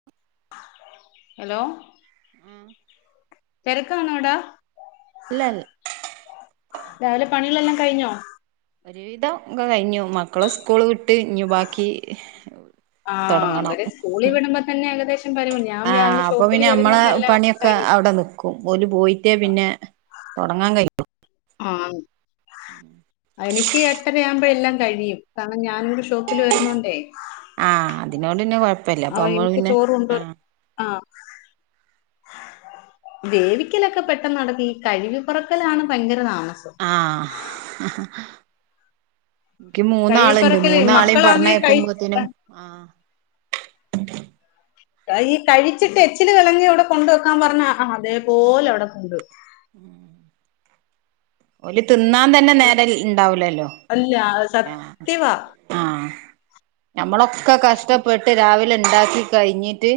ഉ [unintelligible] ഹലോ ആഹ് തെരക്കാണോടാ? ല്ലൽ രാവിലെ പണികളെല്ലാം കഴിഞ്ഞോ? ഒരുവിധം ക്ക കഴിഞ്ഞു മക്കളെ സ്കൂള് വിട്ട് ഇഞ്ഞു ബാക്കി ആഹ് തൊടങ്ങണം അവര് സ്കൂളി വിടുമ്പോ തന്നെ ഏകദേശം [unintelligible] ഞാൻ രാവിലെ ഷോപ്പില് വരുന്നുണ്ട ല്ലോ ക്കെ അവിടെ നിക്കും ഓല് പോയിട്ടേ പിന്നെ തൊടങ്ങാ കയ്യു. ആഹ് എനിക്ക് എട്ട ട്ടരയാമ്പോ എല്ലാം കഴിയും കാരണം ഞാനൂടി ഷോപ്പില് വരുന്നോണ്ടേ. ആഹ് അതിനോണ്ട്ന്നെ കൊഴപ്പല്ല അവ അപ്പൊ മ്മൾ എനിക്ക് പിന്നെ ചോറ് കൊണ്ട് ആഹ്. ആഹ് വേവിക്കലൊക്കെ പെട്ടെന്ന് നടക്കു. ഈ കഴുകിപ്പറക്കലാണ് ഭയങ്കര താമസം. ആഹ് ഹ ഹ ക്ക് കഴിവി മൂന്നാളുണ്ട് പറക്കല് മൂന്നാളേം മക്കളാന്നേ കഴി പർഞ്ഞേക്കുമ്പോത്തിനും ആഹ്. അ ഈ കഴിച്ചിട്ട് എച്ചില് കലങ്ങി അവിടെ കൊണ്ട് വെക്കാം പറഞ്ഞാ അതേ പോലവിടെ കൊണ്ട് വെക്കും. ഓല് തിന്നാൻ തന്നെ നേരം ഉണ്ടാവൂലല്ലോ അല്ല ആഹ് സത്യവാ ആഹ് ഞമ്മളൊക്കെ കഷ്ടപ്പെട്ട് രാവിലെ ഇണ്ടാക്കി കഴിഞ്ഞി ട്ട്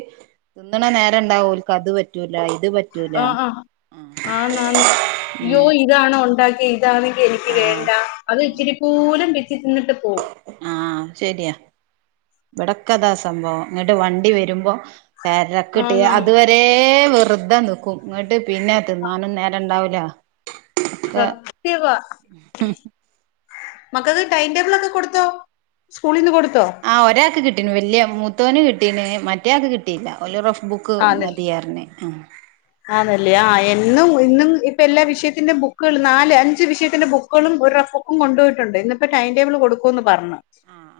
തിന്നണ നേര ഉണ്ടാവോൽക്ക് അത് പറ്റൂല ഇത് പറ്റൂല ആഹ് ആഹ് ആന്നാന്ന് യ്യോ ഉം ഇതാണോ ഒണ്ടാക്കിയേ ഇതാന്നെങ്കി എനിക്ക് ആഹ് വേണ്ട അത് ഇച്ചിരി പോലം പിച്ചിത്തിന്നിട്ട് പോം ആഹ് ശരിയാ ഇവിടക്കതാ സംഭവം എന്നിട്ട് വണ്ടി വരുമ്പോ തെരക്കിട്ട് ആന്നാന്ന് അതുവ രേ വെറുത നിൽക്കും എന്നട്ട് പിന്നെ തിന്നാനും നേരം ഇണ്ടാവൂല ഒക്കെ സത്യവാ മക്കക്ക് ടൈം ടേബിൾ ഒക്കെ കൊടുത്തോ സ്കൂളീന്ന് കൊടുത്തോ ആഹ് ഒരാൾക്ക് കിട്ടീന് വലിയ മൂത്തവന് കിട്ടീന് മറ്റേയാൾക്ക് കിട്ടിയില്ല ഓല് റഫ് ബു ക്ക് ആന്ന് മതിയാർന്നെ ആഹ് ആന്നല്ലേ ആഹ് എന്നും ഇന്നും ഇപ്പ എല്ലാ വിഷയത്തിന്റെ ബുക്കുകളും നാല് അഞ്ച് വിഷയത്തിന്റെ ബുക്കുകളും ഒരു റഫ് ബു ക്കും കൊണ്ട് പോയിട്ടുണ്ട് ഇന്നിപ്പോ ടൈംടേബിൾ കൊടുക്കുംന്ന് പറഞ്ഞു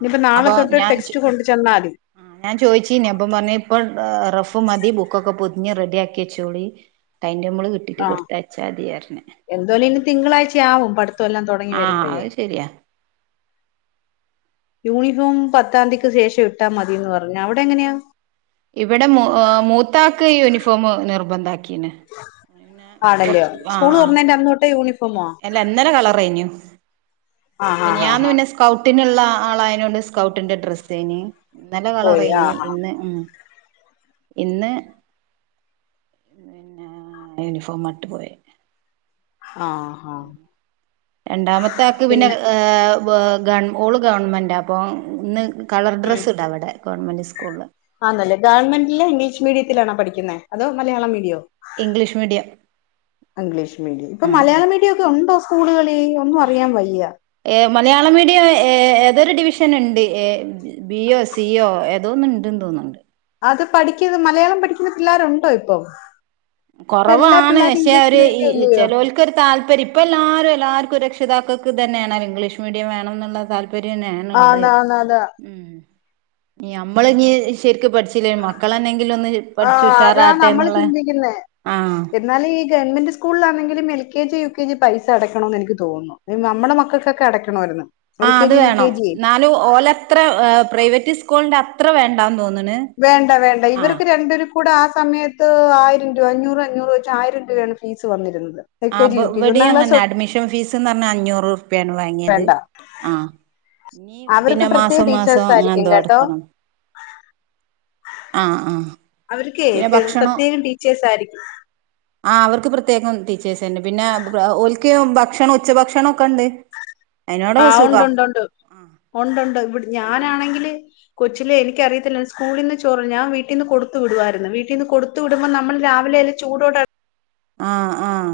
ഇനിപ്പോ നാളെ അപ്പൊ തൊട്ട് ഞാൻ ചോ ടെക്സ്റ്റ് കൊണ്ടു ചെന്നാതി ആ ഞാൻ ചോയിച്ചീനി അപ്പം പറഞ്ഞ് ഇപ്പം റഫ് മതി ബുക്കൊക്കെ പൊതിഞ്ഞ് റെഡിയാക്കി വച്ചോളി ടൈംടേബിൾ കിട്ടിട്ട് കൊടുത്തയച്ചാ മതി പറഞ്ഞ് എന്ത്വായാലും ഇനി തിങ്കളാഴ്ചയാവും പഠിത്തം എല്ലാം തുടങ്ങി ആ വരുമ്പഴേ അത് ശരിയാ യൂണിഫോം പത്താംതിക്ക് ശേഷം ഇട്ടാ മതീന്ന് പറഞ്ഞു അവ്ടെങ്ങനെയാ ഇവിടെ മോ മൂത്താക്ക് യൂണിഫോം നിർബന്ധാക്കീന് ആണല്യോ സ്കൂൾ തുറന്നേന്റെ അന്ന് തൊട്ടേ യൂണിഫോമാ അല്ല ഇന്നലെ കളർ കഴിഞ്ഞു ആഹ് ആഹ് ആഹ് മിനിയാന്ന് ആഹ് പിന്നെ സ് കൗട്ടിനുള്ള ആളായതിനോണ്ട് സ്കൗട്ടിന്റെ ഡ്രസ്സേനി ഇന്നലെ പോയി കളറായിനി ആഹ് ആഹ് ഇന്ന് ഉം ഇന്ന് പിന്നെ യൂണിഫോമാ ഇട്ട് പോയേ ആഹ് ആഹ് രണ്ടാമത്താക്ക് പിന്നെ ഗവൺ ഓള് ഗവൺമെൻറാ അപ്പോ ഇന്ന് കളർ ഉം ഡ്രസ്സ് ഇടാം അവിടെ ഗവൺമെൻറ് സ്കൂളിൽ ആന്നല്ലേ ഗവൺമെന്റില് ഇംഗ്ലീഷ് മീഡിയത്തിലാണോ പഠിക്കുന്നെ അതോ മലയാളം മീഡിയോ ഇംഗ്ലീഷ് മീഡിയം ഇംഗ്ലീഷ് മീഡിയം ഇപ്പൊ മലയാളം ആ മീഡിയം ഒക്കെ ഒണ്ടോ സ്കൂളുകളി ഒന്നും അറിയാൻ വയ്യ ഏ മലയാളം മീഡിയം ഏ ഏതൊരു ഡിവിഷന്ണ്ട് എ ബി യോ സി യോ. എന്തോ ഒന്ന് ണ്ട് ന്ന് തോന്നുണ്ട് അത് പഠിക്കുന്ന മലയാളം പഠിക്കുന്ന പിള്ളേരുണ്ടോ ഇപ്പം ഇപ്പൊ എല്ലാ കൊറവാണ് പിള്ളേരും പക്ഷേ ഇംഗ്ലീഷ് അവര് മീഡിയം ഈ അല്ലയോ ചെലോൽ ക്കൊരു താല്പര്യം ഇപ്പോ എല്ലാരും എല്ലാർക്കും രക്ഷിതാക്കൾക്ക് ഇതന്നെയാണ് ഇംഗ്ലീഷ് മീഡിയം വേണം എന്നുള്ള താല് പര്യാനുള്ളെ ആന്ന് ആന്ന് അതാ ഉം ഇനി നമ്മളിനി ശരിക്ക് പഠിച് ലെ മക്കളന്നെങ്കിലും ഒന്ന് പഠിച്ചു ആഹ് അതാ ഉഷാറാട്ടെ എന്നുള്ള ആഹ് എന്നാല് ഈ ഗവൺമെന്റ് സ്കൂളിലാന്നെങ്കിലും L K G U K G പൈസ അടക്കണോന്ന് എനിക്ക് തോന്നുന്നു. നമ്മുടെ മക്കക്കൊക്കെ അടയ്ക്കണമാരുന്നു. ആഹ് അത് വേണം ന്നാലും ഓലത്ര പ്രൈവറ്റ് സ്കൂളിന്റെ അത്ര വേണ്ടാന്ന് തോന്നണ്. വേണ്ട വേണ്ട ആ ഇവർക്ക് രണ്ടരു ക്കൂടെ ആ സമയത്ത് ആയിരം രൂപ അഞ്ഞൂറ് അഞ്ഞൂറ് വെച്ച് ആയിരം രൂപയാണ് ഫീസ് വന്നിരുന്നത്. എൽ കെ ആഹ് ജി യു കെ ജി ഇവിടേം ഒന്നാം ക്ലാസ് അങ്ങനാ അഡ്മിഷൻ ഫീസ്ന്ന് പറഞ്ഞാ അഞ്ഞൂറ് ഉറുപ്യയാണ് തൊട്ട് വാങ്ങിയത് വേണ്ട ആഹ് ഇനീ അവർക്ക് പിന്നെ പ്രത്യേക മാസം മാസം ടീച്ചേഴ്സ് അങ്ങനെ ആയിരിക്കും എന്തോ അടക്കണം. ആ ആ അവ്ര്ക്കെ പിന്നെ തെര് ഭക്ഷണം പ്രത്യേകം ട്ടീച്ചേഴ്‌സാ യിരിക്കും. ആ അവർക്ക് പ്രത്യേകം ടീച്ച്. സെനെ പിനെ ബ്ര ഓൽക്ക് ഭക്ഷണം ഉച്ച ഭക്ഷണൊക്കെണ്ട്. ആഹ് ഉണ്ട്ണ്ട് ണ്ട് ഉണ്ട് ഉണ്ട് ണ്ട് ഇവിട് ആ ഞാനാണെങ്കില്. കൊച്ചിലെ എനിക്കറിയത്തില്ലാര്ന്ന് സ്കൂളിന്ന് ചോറ് ഞാൻ വീട്ടിന്ന് കൊടുത്തു വിടുവായിരുന്നു വീട്ടീന്ന് കൊടുത്ത്. ത്ത് വിടുമ്പോ നമ്മൾ രാവിലെ ല്ലെ ചൂടോട- ആ ആഹ്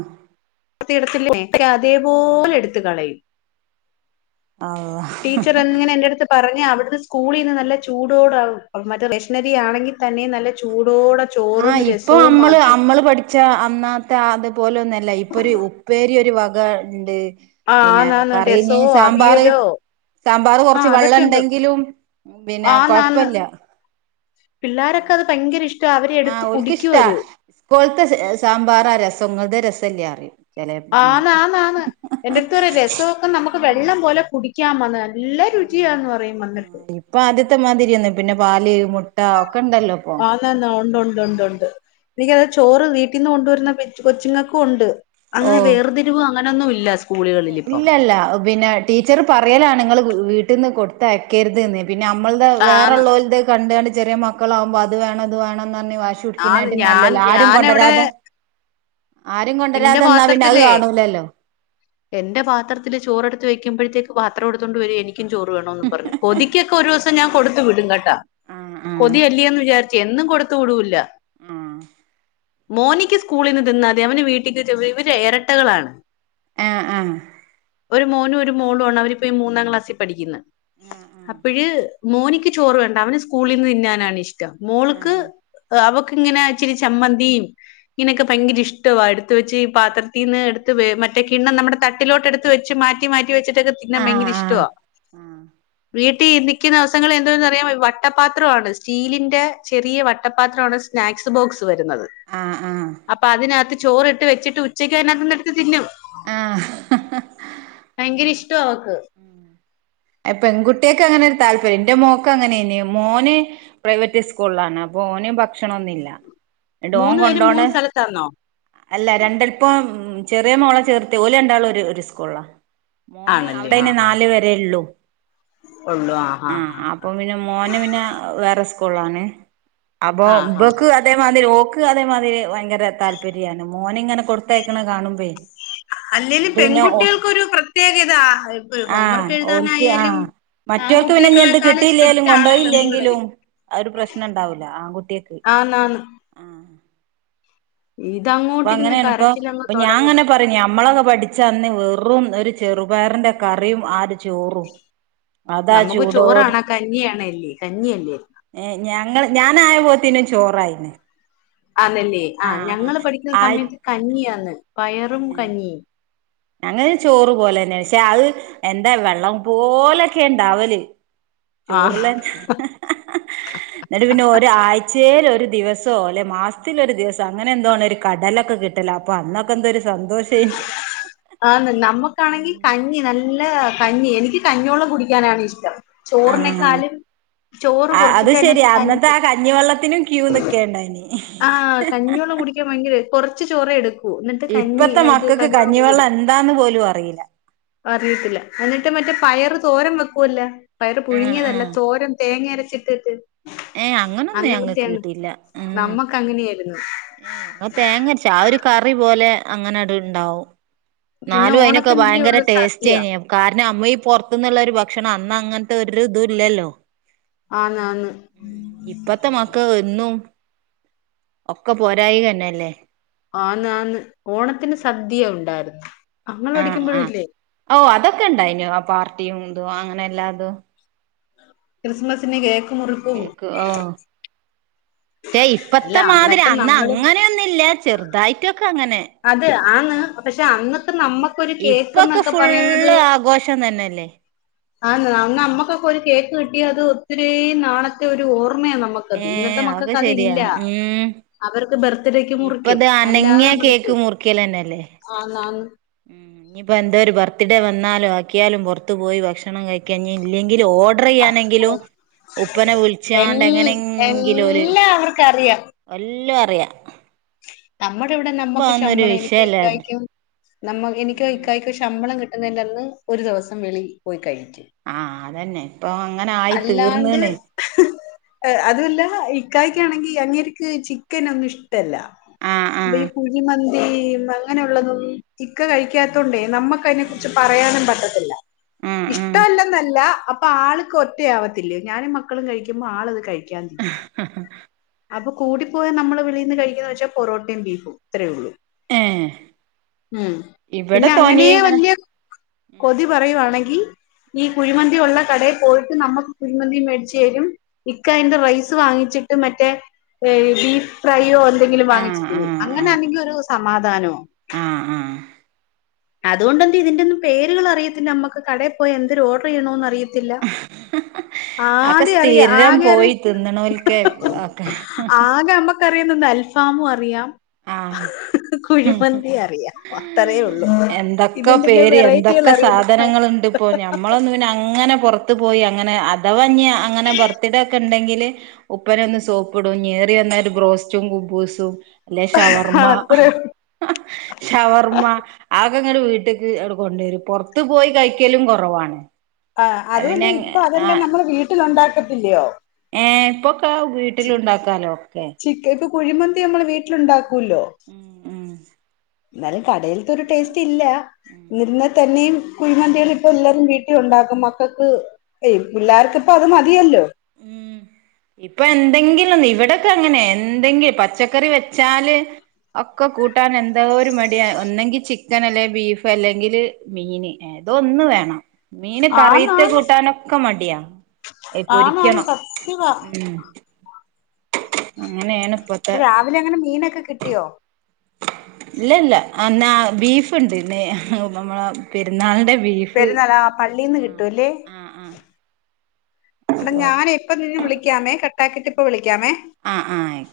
ത്തിടത്തില്ലേ ക്കെ അതേപോലെ എട്ത്ത് കളയും. ആഹ ടീച്ചറെൻ ങ്ങനെ എൻ്റെടുത്ത് പറഞ്ഞെ അവിടുന്ന് സ്കൂളിന്ന് ന്നല്ലെ ചൂടോട മറ്റെ റേഷനരി ആണെങ്കിലും. തന്നെ നല്ല ചൂടോട. ആഹ ഇപ്പൊ അമ്മള് അമ്മള് പഠി- ച്ച അന്നാത്തെ അത്പോലൊന്നല്ല ഇപ്പൊര് ഉപ്പേരി ഒരു വക ഇണ്ട്. ആ പിനെ ആന്നാന്ന് കറീഞ്ഞ് രസവോ സാമ്പാറ്. അവിയലോ സാമ്പാറ് ആ കൊറച്ച് അതൊക്കെ ഉണ്ട് വള്ളണ്ടെങ്കിലും പിന്നെ കൊഴപ്പില്ല. പിള്ളാരൊക്കത് ഭങ്കര ഇഷ്- ആഹ് ഓൽക്ക് ഇഷ്ടാ ഉസ്കോൽത്തെ സെ സാമ്പാറാ രസം ഇങ്ങൾത് രസെല്ലാറിയും. ആന്ന് ആന്ന് ആന്ന് എന്റെർത്ത് പറയും രസൊക്കെ നമക്ക് ഉം വെള്ളം പോലെ കുടിക്കാമ്മന്ന്. നല്ല ആഹ് രുജിയാന്ന് പറയും വന്നിട്ട്. ഇപ്പൊ ആദ്യത്തെമാതിരിയൊന്ന പിനെ പാല് മുട്ട ഒക്കെ ഉണ്ടല്ലോ ഇപ്പൊ. ന്നെന്നാ ഉണ്ട്ണ്ട് ഉണ്ട് ഉണ്ട് എനിക്കത ചോറ് വീട്ടിന്ന് കൊണ്ടുവരുന്ന പിച് കൊച്ചുങ്ങക്കും ഉണ്ട്. അങ്ങനെ വേർതിരിവ് അങ്ങനൊന്നും ഇല്ല സ് - ള് ഇല്ലല്ല ഒ പിനെ ടീച്ചറ് പറയലാണ് നിങ്ങള് വീട്ടിന്ന് കൊടുത്തയക്കരുത്ന്ന്. പിനമ്മൾത് ആന്ന് വേറൊള്ളോൽത് കണ്ട് കണ്ട് ചെറിയ മക്കളാവുമ്പോ അത് വേണം ഇത് വേണംന്നർഞ്ഞ് വാശി- ആ പിടിക്കെണീട്ടീം ഞാൻ ന്നല്ലഅല്ലെ ആരും ഞാനവിടെ കൊണ്ടരാതെ. ആരും എന്റെ കൊണ്ടരാതെന്നാ പിനത് പാത്രത്തിലേ കാണൂലല്ലോ. എന്റെ പാത്രത്തില് ചോറെടുത്ത് വെക്കുബെഴ്‌ത്തേക്ക് പാത്രം എടുത്തൊണ്ട് വെരെ എനി- ക്കും ചോറ് വേണോന്നും പറഞ് കൊതികെക്കെ ഒരൂസം ഞാൻ കൊടുത്ത് വിടും കെട്ടാ. ആഹ് കൊതിയല്ലേന്ന് വിചാരിച്ചെ എന്നും കൊടുത്തു വിടൂല്ല. ആഹ് മോനിക്ക് സ്കൂളിന്ന് തിന്നാതി അവന് വീട്ടിക്ക് ചൊവ്വേ ഇവരെ എരട്ടകളാണ്. ആ ആ ഒരു മോനും ഒരു മോളും ആണ് അവരിപ്പോ ഈ മൂന്നാം ക്ലാസ്സി പഠിക്കിന്ന് അപ്പിഴ്. മോനിക്ക് ചോറ് വേണ്ട അവന് സ്കൂളിൽന്ന് തിനാനാണിഷ്ട്ടം മോൾക്ക് അവക്ക് ഇങ്ങനെ ച്ചിരി ചമ്മന്തീം ഇങ്ങനൊക്കെ ഭയങ്കര ഇഷ്ട്ടവാ എട്- ത്ത് വെച്ച് ഈ പാത്രത്തീന്ന് എടുത്ത് വേ മറ്റേ കിണ്ണം നമ്മടെ തട്ടിലോട്ട്ടുത്ത് വെച്ച് മാറ്റി മാറ്റി വെച്ചട്ട്. ക്കതിന്നാൻ ആഹ് ഭയങ്കര ആഹ് ആഹ് ഇഷ്ട്ട വാ ആഹ് വീട്ടി ന്നിക്കുന്ന ദിവസങ്ങളി എന്തോന്നറിയാമൊ ഇ വട്ടപാത്രവാണ് സ്റ്റീലിന്റെ ചെറിയ വട്ടപാത്രാണ് സ്- സ്നാക്സ് ബോക്സ് വരുന്നത്. ആഹ് ആഹ്. അപ്പ അതിനകത്ത് ചോറിട്ട് വെച്ചിട്ട് ഉച്ചക്ക് അയ്നകത്ത്ന്ന് എടുത്ത് തിനും ആഹ് ആഹ് ഭയങ്കര ഇഷ്ട്ടവാ അവ്ക്ക്. എ പെൺകുട്ടേക്കങ്ങനെ ഒരു താല്പര്യം എന്റെ മോക്ക് അങ്ങനെനെ മോന്- പ്രൈവറ്റ് സ്കൂൾലാണ് അപ്പൊ ഓന് ഭക്ഷണൊന്നില്ല. ടോൻ മൂന്ന് പേരും മൂന്ന് കൊണ്ടോണഹ് സ്ഥലത്താണോ അല്ല രണ്ടാള്പ്പം ചെറിയ മോളെ ചേർത്തിയ ഓല് രണ്ടാളും ഒരു സ്കൂളിലാ. മോന് അവിടെയ്ന് നാല് വരെയൊള്ളു. ഒള്ളു ആ ആഹ് ആഹ്. അപ്പൊ പിന്നെ മോന് പിന്നെ വേറെ സ്കൂളാണ് അപ്പൊ ആ ഹാ ഇബക്ക് ഇതേമാതിരി ഓക്ക് അതേമാതിരി ഭയങ്കര താല്പര്യാണ് മോനിങ്ങനെ കൊടുത്തയക്ക്ണ കാണുമ്പെ അല്ലേലും പെൺകുട്ടികൾക്കൊരു പ്രത്യേക ഇതാ ഇപ്പൊ ആഹ് ഹോംവർക്ക് ഓൽക്ക് എഴുതാനായാലും. ആഹ് മറ്റോൽക്ക് പിന്നെ ഇഞ്ഞ് എന്ത് ആൺകുട്ടികളെക്കാളും കിട്ടിയില്ലേലും സ്ട്രിക്റ്റ് ആണ് പെൺപിള്ളേര് കൊണ്ടോയില്ലെങ്കിലും. ആ ഒരു പ്രശ്നംണ്ടാവൂല്ല ആൺകുട്ടിയാക്ക്. ആന്ന് ആന്ന് അപ്പൊ ഇതങ്ങോട്ടിരുന്ന് അങ്ങനെയണ് ഇപ്പൊ കരച്ചിലങ്ങ് അപ്പൊ ഞാ തൊടങ്ങും ഇങ്ങനെ പറയും നമ്മളൊക്കെ പഠിച്ച അന്ന് വെറും ഒരു ചെറുപയറിന്റെ കറിയും ആ ഒരു ചോറും. അതാ നമുക്ക് ചൂടോട് ചോറാണോ? കഞ്ഞിയണല്ലേ കഞ്ഞിയല്ലേ? ഏഹ് ഞങ്ങൾ ഞാനായ പോത്തിനും ചോറായിണ് ആന്നല്ലേ? ആഹ് ഞങ്ങള് പഠിക്കുന്ന ആയി സമയത്ത് കഞ്ഞിയാണ് പയറും, കഞ്ഞിയും. ഞങ്ങക്ക് ചോറ് പോലന്നെ പക്ഷെ അഹ് എന്താ വെള്ളം പോലൊക്കെ ഇണ്ടാവല്. ആഹ് ചോറ്ല് എന്നിട്ട് പിന്നെ ഒരാഴ് ച്ചേല് ഒരു ദിവസോ അല്ലെ മാസത്തില് ഒരു ദിവസോ അങ്ങനെ എന്തോ ആണ് ഒരു കടലൊക്കെ കിട്ടല് അപ്പോ അന്നൊക്കെ എന്തൊര് സന്തോഷ ആന്ന് നമ്മക്കാണെങ്കി കഞ്ഞി ന നല്ല കഞ്ഞി എനിക്ക് കഞ്ഞോള്ളം കുടിക്കാനാണ് ഇഷ്ടം ആഹ് ചോറിനേക്കാളും ചോറ് അത് കൊറച്ചിട്ട് അതിനാത്ത് ശരിയാ അന്നത്തെ കഞ്ഞി ആ കഞ്ഞിവെള്ളത്തിനും ക്യൂ നിക്കേണ്ടായിനി ആഹ് കഞ്ഞിവെള്ളം കുടിക്ക ക്കാൻ ഭയങ്കര കൊറച്ച് ചോറെ എടുക്കൂ എന്നിട്ട് കഞ്ഞി ഇത് മക്കക്ക് കൂടി കഞ്ഞിവെള്ളം എടുക്കും എന്താന്ന് പോലും അറിയില്ല. അറിയത്തില്ല എന്നിട്ട് മറ്റേ പയറ് തോരം വെക്കുവല്ലോ പയറ് ആഹ് പുഴുങ്ങിയതല്ല ആഹ് തോരൻ തേങ്ങ അരച്ചിട്ടിട്ട്. ഏഹ് അങ്ങനൊന്നും ഞങ്ങക്ക് അങ്ങനത്തെെയാണ് കിട്ടില്ല ഉം നമ്മക്ക് അങ്ങനെയായിരുന്നു. ഏഹ് ഇവടെ തേങ്ങരച്ച ആ ഒരു കറി പോലെ അങ്ങനെ ആട്ട് ഇണ്ടാവും. പിന്നെ ഇന്നാലും അയിനൊക്കെ ഓണത്തിനല്ലേ ഭയങ്കര ഉള്ളൂ സദ്യ ടേസ്റ്റനി ന കാരണം അമ്മയീ പൊറത്തുന്നുള്ള ഒരു ഭക്ഷണം അന്ന് അങ്ങനത്തെ ഒരു ഇതും ഇല്ലല്ലോ? ആന്ന് ആന്ന് ഇപ്പത്തെ മക്കക്ക് എന്നും ഒക്കെ പോരായിക തന്നെയല്ലേ ആന്ന് ആന്ന് ഓണത്തിന് സദ്യ ഉണ്ടായിരുന്നു ഇങ്ങള് പഠിക്കുമ്പഴില്ലേ? ഓഹ് അതൊക്കെ ഇണ്ടായിനു ആ പാർട്ടിയും ഇതും അങ്ങനെ എല്ലാതും. ക്രിസ്മസിന് കേക്ക് മുറി കേക്ക് ആഹ് പക്ഷേ അല്ല ഇപ്പത്തെ മാതിരി അന്നൊക്കെ അന്ന് നമ്മള് അങ്ങനെയൊന്നുല്യ ചെറുതായിട്ടൊക്കെ അങ്ങനെ അത് ആന്ന് ആഹ് പക്ഷെ ആഹ് അന്നക്കെ നമ്മക്കൊരു കേക്ക് ഇപ്പൊക്കെ എന്നൊക്കെ പറയുന്നത്. ഫുള്ള് ആഘോഷം തന്നെയല്ലേ ആന്ന് നമ്മക്കൊക്ക ഒരു കേക്ക് കിട്ടിയ അത് ഒത്തിരി നാളത്തെ ഒരു ഓർമ്മയാ നമക്ക്. ഏഹ് ഇന്നത്തെ അതൊക്കെ മക്കക്ക് ശരിയാ അതില്ല ഉം അവർക്ക് ബർത്ത്ഡേക്ക് മുറിക്കും ഇപ്പത് അല്ലാതെ അനങ്ങിയ നമ്മള്. കേക്ക് മുറിക്കലെന്നല്ലേ? ആന്ന് ആന്ന്. ഉം ഇഞ്ഞ്പ്പോ എന്തോര് ബർത്ത്ഡേ വന്നാലും ആക്കിയാലും പൊറ്ത്ത് പോയി ഭക്ഷണം കഴി ക്കെ ഇഞ് ഇല്ലെങ്കിലും ഓർഡറെയ്യാനെങ്കിലും ഉപ്പനെ വിളിച്ചാണ്ട് എൽ- എങ്ങനെങ്കിലും ഓല് എല്ലാവർക്കും അറിയാം എല്ലും അറിയാ നമ്മടെ ഇവ്ടെ ഇപ്പൊ നമ്മക്ക് അതൊന്നും ഒരു ശമ്പളം എനിക്ക് വിഷയല്ല ഇക്കായ്ക്കും നമ്മ എനിക്ക് ഉം ഇക്കായ്ക്ക് ശമ്പളം കിട്ട്ന്നെയിന്റന്ന് ഒര് ദിവസം വെളി പോയി കഴിക്കും. ആഹ് അതന്നെ ഇപ്പൊ അങ്ങനെ ആയി തീർന്ന്ണ്. ഹ് ഹ് ഈഹ് അതുവല്ലാ ഉം ഇക്കായ്ക്കാണെങ്കി അങ്ങേര്ക്ക് ചിക്കനൊന്നും ഇഷ്ടല്ല. ആഹ് വി ഈ ആഹ് കുഴിമന്തിയും അങ്ങനെ ഉള്ളതൊന്നും ഇ ക്ക കഴിക്കാത്തോണ്ടേ നമ്മക്കയ്നെക്കുറിച്ച് പറയാനും പറ്റത്തില്ല ആഹ് ഇഷ്ടമല്ലെന്നല്ല അ പ്പാൾക്ക് ഒറ്റയാവത്തില്ല്യോ ഞാനും മക്കളും കഴിക്കുമ്പോ ആളത് കഴി ഹ് ഹ ഹ അപ്പൊ കൂടിപ്പോയാ നമ്മള് വെളീന്ന് കഴിക്കുന്ന വെച്ചാ പൊറോട്ടിം ബീഫും ഇത്രയേ ഉള്ളൂ. ഏഹ് ഉം ഇവിടെ പിന്നെ തോനെ അങ്ങനേ ഇങ്ങനെ വല്ല്യ ഉം കൊതി പറയുവാണെങ്കി ഈ ഉം കുഴിമന്തി ഒള്ള കടേ പോയിട്ട് നമ്മക്ക് കുഴിമന്തിയും മേടിച്ചേരും. ഇക്ക ഉം അയിന്റെ റൈസ് വാങ്ങിച്ചിട്ട് മറ്റേ ബീഫ് ഫ്രൈയ്യോ എ ന്തെങ്കിലും ആഹ് വാങ്ങിച്ച് തിന്നും ആഹ് ആഹ് അങ്ങനാണെങ്കി ഒരു സമാധാനോ. ആഹ് ആഹ്. അതുകൊണ്ടെന്തേ ഇതിന്റൊന്നും പേരുകൾ അറിയത്തില്ലമ്മക്ക് കടേ പോയി എന്തൊര് ഓർഡർയ്യണോന്ന് അറിയ ത്തില്ല അക്കെ ആധ്യേ അറിയ സ്ഥിരം ആകെ അറി പോയി തിന്നണോൽക്ക് ഒക്കെ ആകെ അമ്മക്കറിയുന്നെന്താ അൽഫാമും അറിയാം ആഹ് കുഴിമന്തി അറിയാ അത്തറേ ഉള്ളു. എന്തക്കെ പേര് എന്തക്കെ അറിയില്ല സാധനങ്ങള് ഇണ്ട് ഇപ്പോ ഞമ് മ്മളൊന്നു പിന്നെ അങ്ങനെ പൊറത്ത് പോയി അങ്ങനെ അതവ ഇഞ് അങ്ങനെ ബർത്ത്ഡേക്കെ ഇണ്ടെങ്കില് മൂപ്പരെ ഒന്ന് സോപ്പ് ഇടും ഞ്ഞേറി വന്ന ഒരു ബ്രോസ്റ്റും കുബ്ബൂസും അല്ലെ ഷവർമ്മാ. അത്രേ ഉള്ളൂ. ഷവർമ്മ. ആ ഒക്കെ ഇങ്ങട് വീട്ട്ക്ക് ആട് കൊണ്ടേരും പൊറത്ത് പോയി കഴിക്കലും കൊറവാണ്. ആഹ് അതു അല്ല ഇപ്പൊ അതെല്ലാം നമ്മളെ വീട്ടില് ഒണ്ടാക്കത്തില്ലയോ ഏഹ് ഇപ്പൊക്കെ വീട്ടിലുണ്ടാക്കാലോ ഒക്കെ. ചിക് ഇപ്പൊ കുഴിമന്തി നമ്മള് വീട്ടിലുണ്ടാക്കൂല്ലോ. ഉം. ഉം ന്നാലും കടേൽത്തൊരു ഇപ്പൊ ടേസ്റ്റ് ഇല്ലാ ഉം നിന്ന് തന്നെയും കുഴിമന്തികള് ഇപ്പ എല്ലാരും വീട്ടി ഉണ്ടാക്കും മക്കക്ക് ഏയ് പിള്ളാർക്ക് ഇപ്പ അത് മതിയല്ലോ. ഉം. ഇപ്പൊ എന്തെങ്കിലൊന്ന് ഇവിടെക്കെ അങ്ങനെ എന്തെങ്കിലും പച്ചക്കറി വെച്ചാല് ഒക്കെ കൂട്ടാന് എന്തോര് മടിയാ ഒന്നെങ്കി ചിക്കൻ അല്ലേ ബീഫ് അല്ലെങ്കില് മീന്. എ ഇതൊന്ന് വേണം മീന് കറീത്തെ ആന്നാന്ന് കൂട്ടാനൊക്കെ മടിയാ എ ആന്നാന്ന് പൊരിക്കണം. സത്യവാ ഉം അങ്ങനേണ് ഇപ്പൊത്ത് പ്പൊ രാവിലെ അങ്ങനെ മീനൊക്കെ കിട്ടിയോ? ഇല്ല ഇല്ലാ അന്നാ ബീഫ് ഇണ്ട് നെയ് നമ്മളാ പെര്ന്നാളിന്റെ ബീഫ്. ള്ളീന്ന് കിട്ടൂല്ലേ. ആ ആ ആ എട ഞാനെയ് ഇപ്പ നിന്നെ വിളിയ്ക്കാമേ കട്ടാക്കിട്ട് ഇപ്പ വിളിയ്ക്കാമേ. ആഹ് ആഹ് ആയി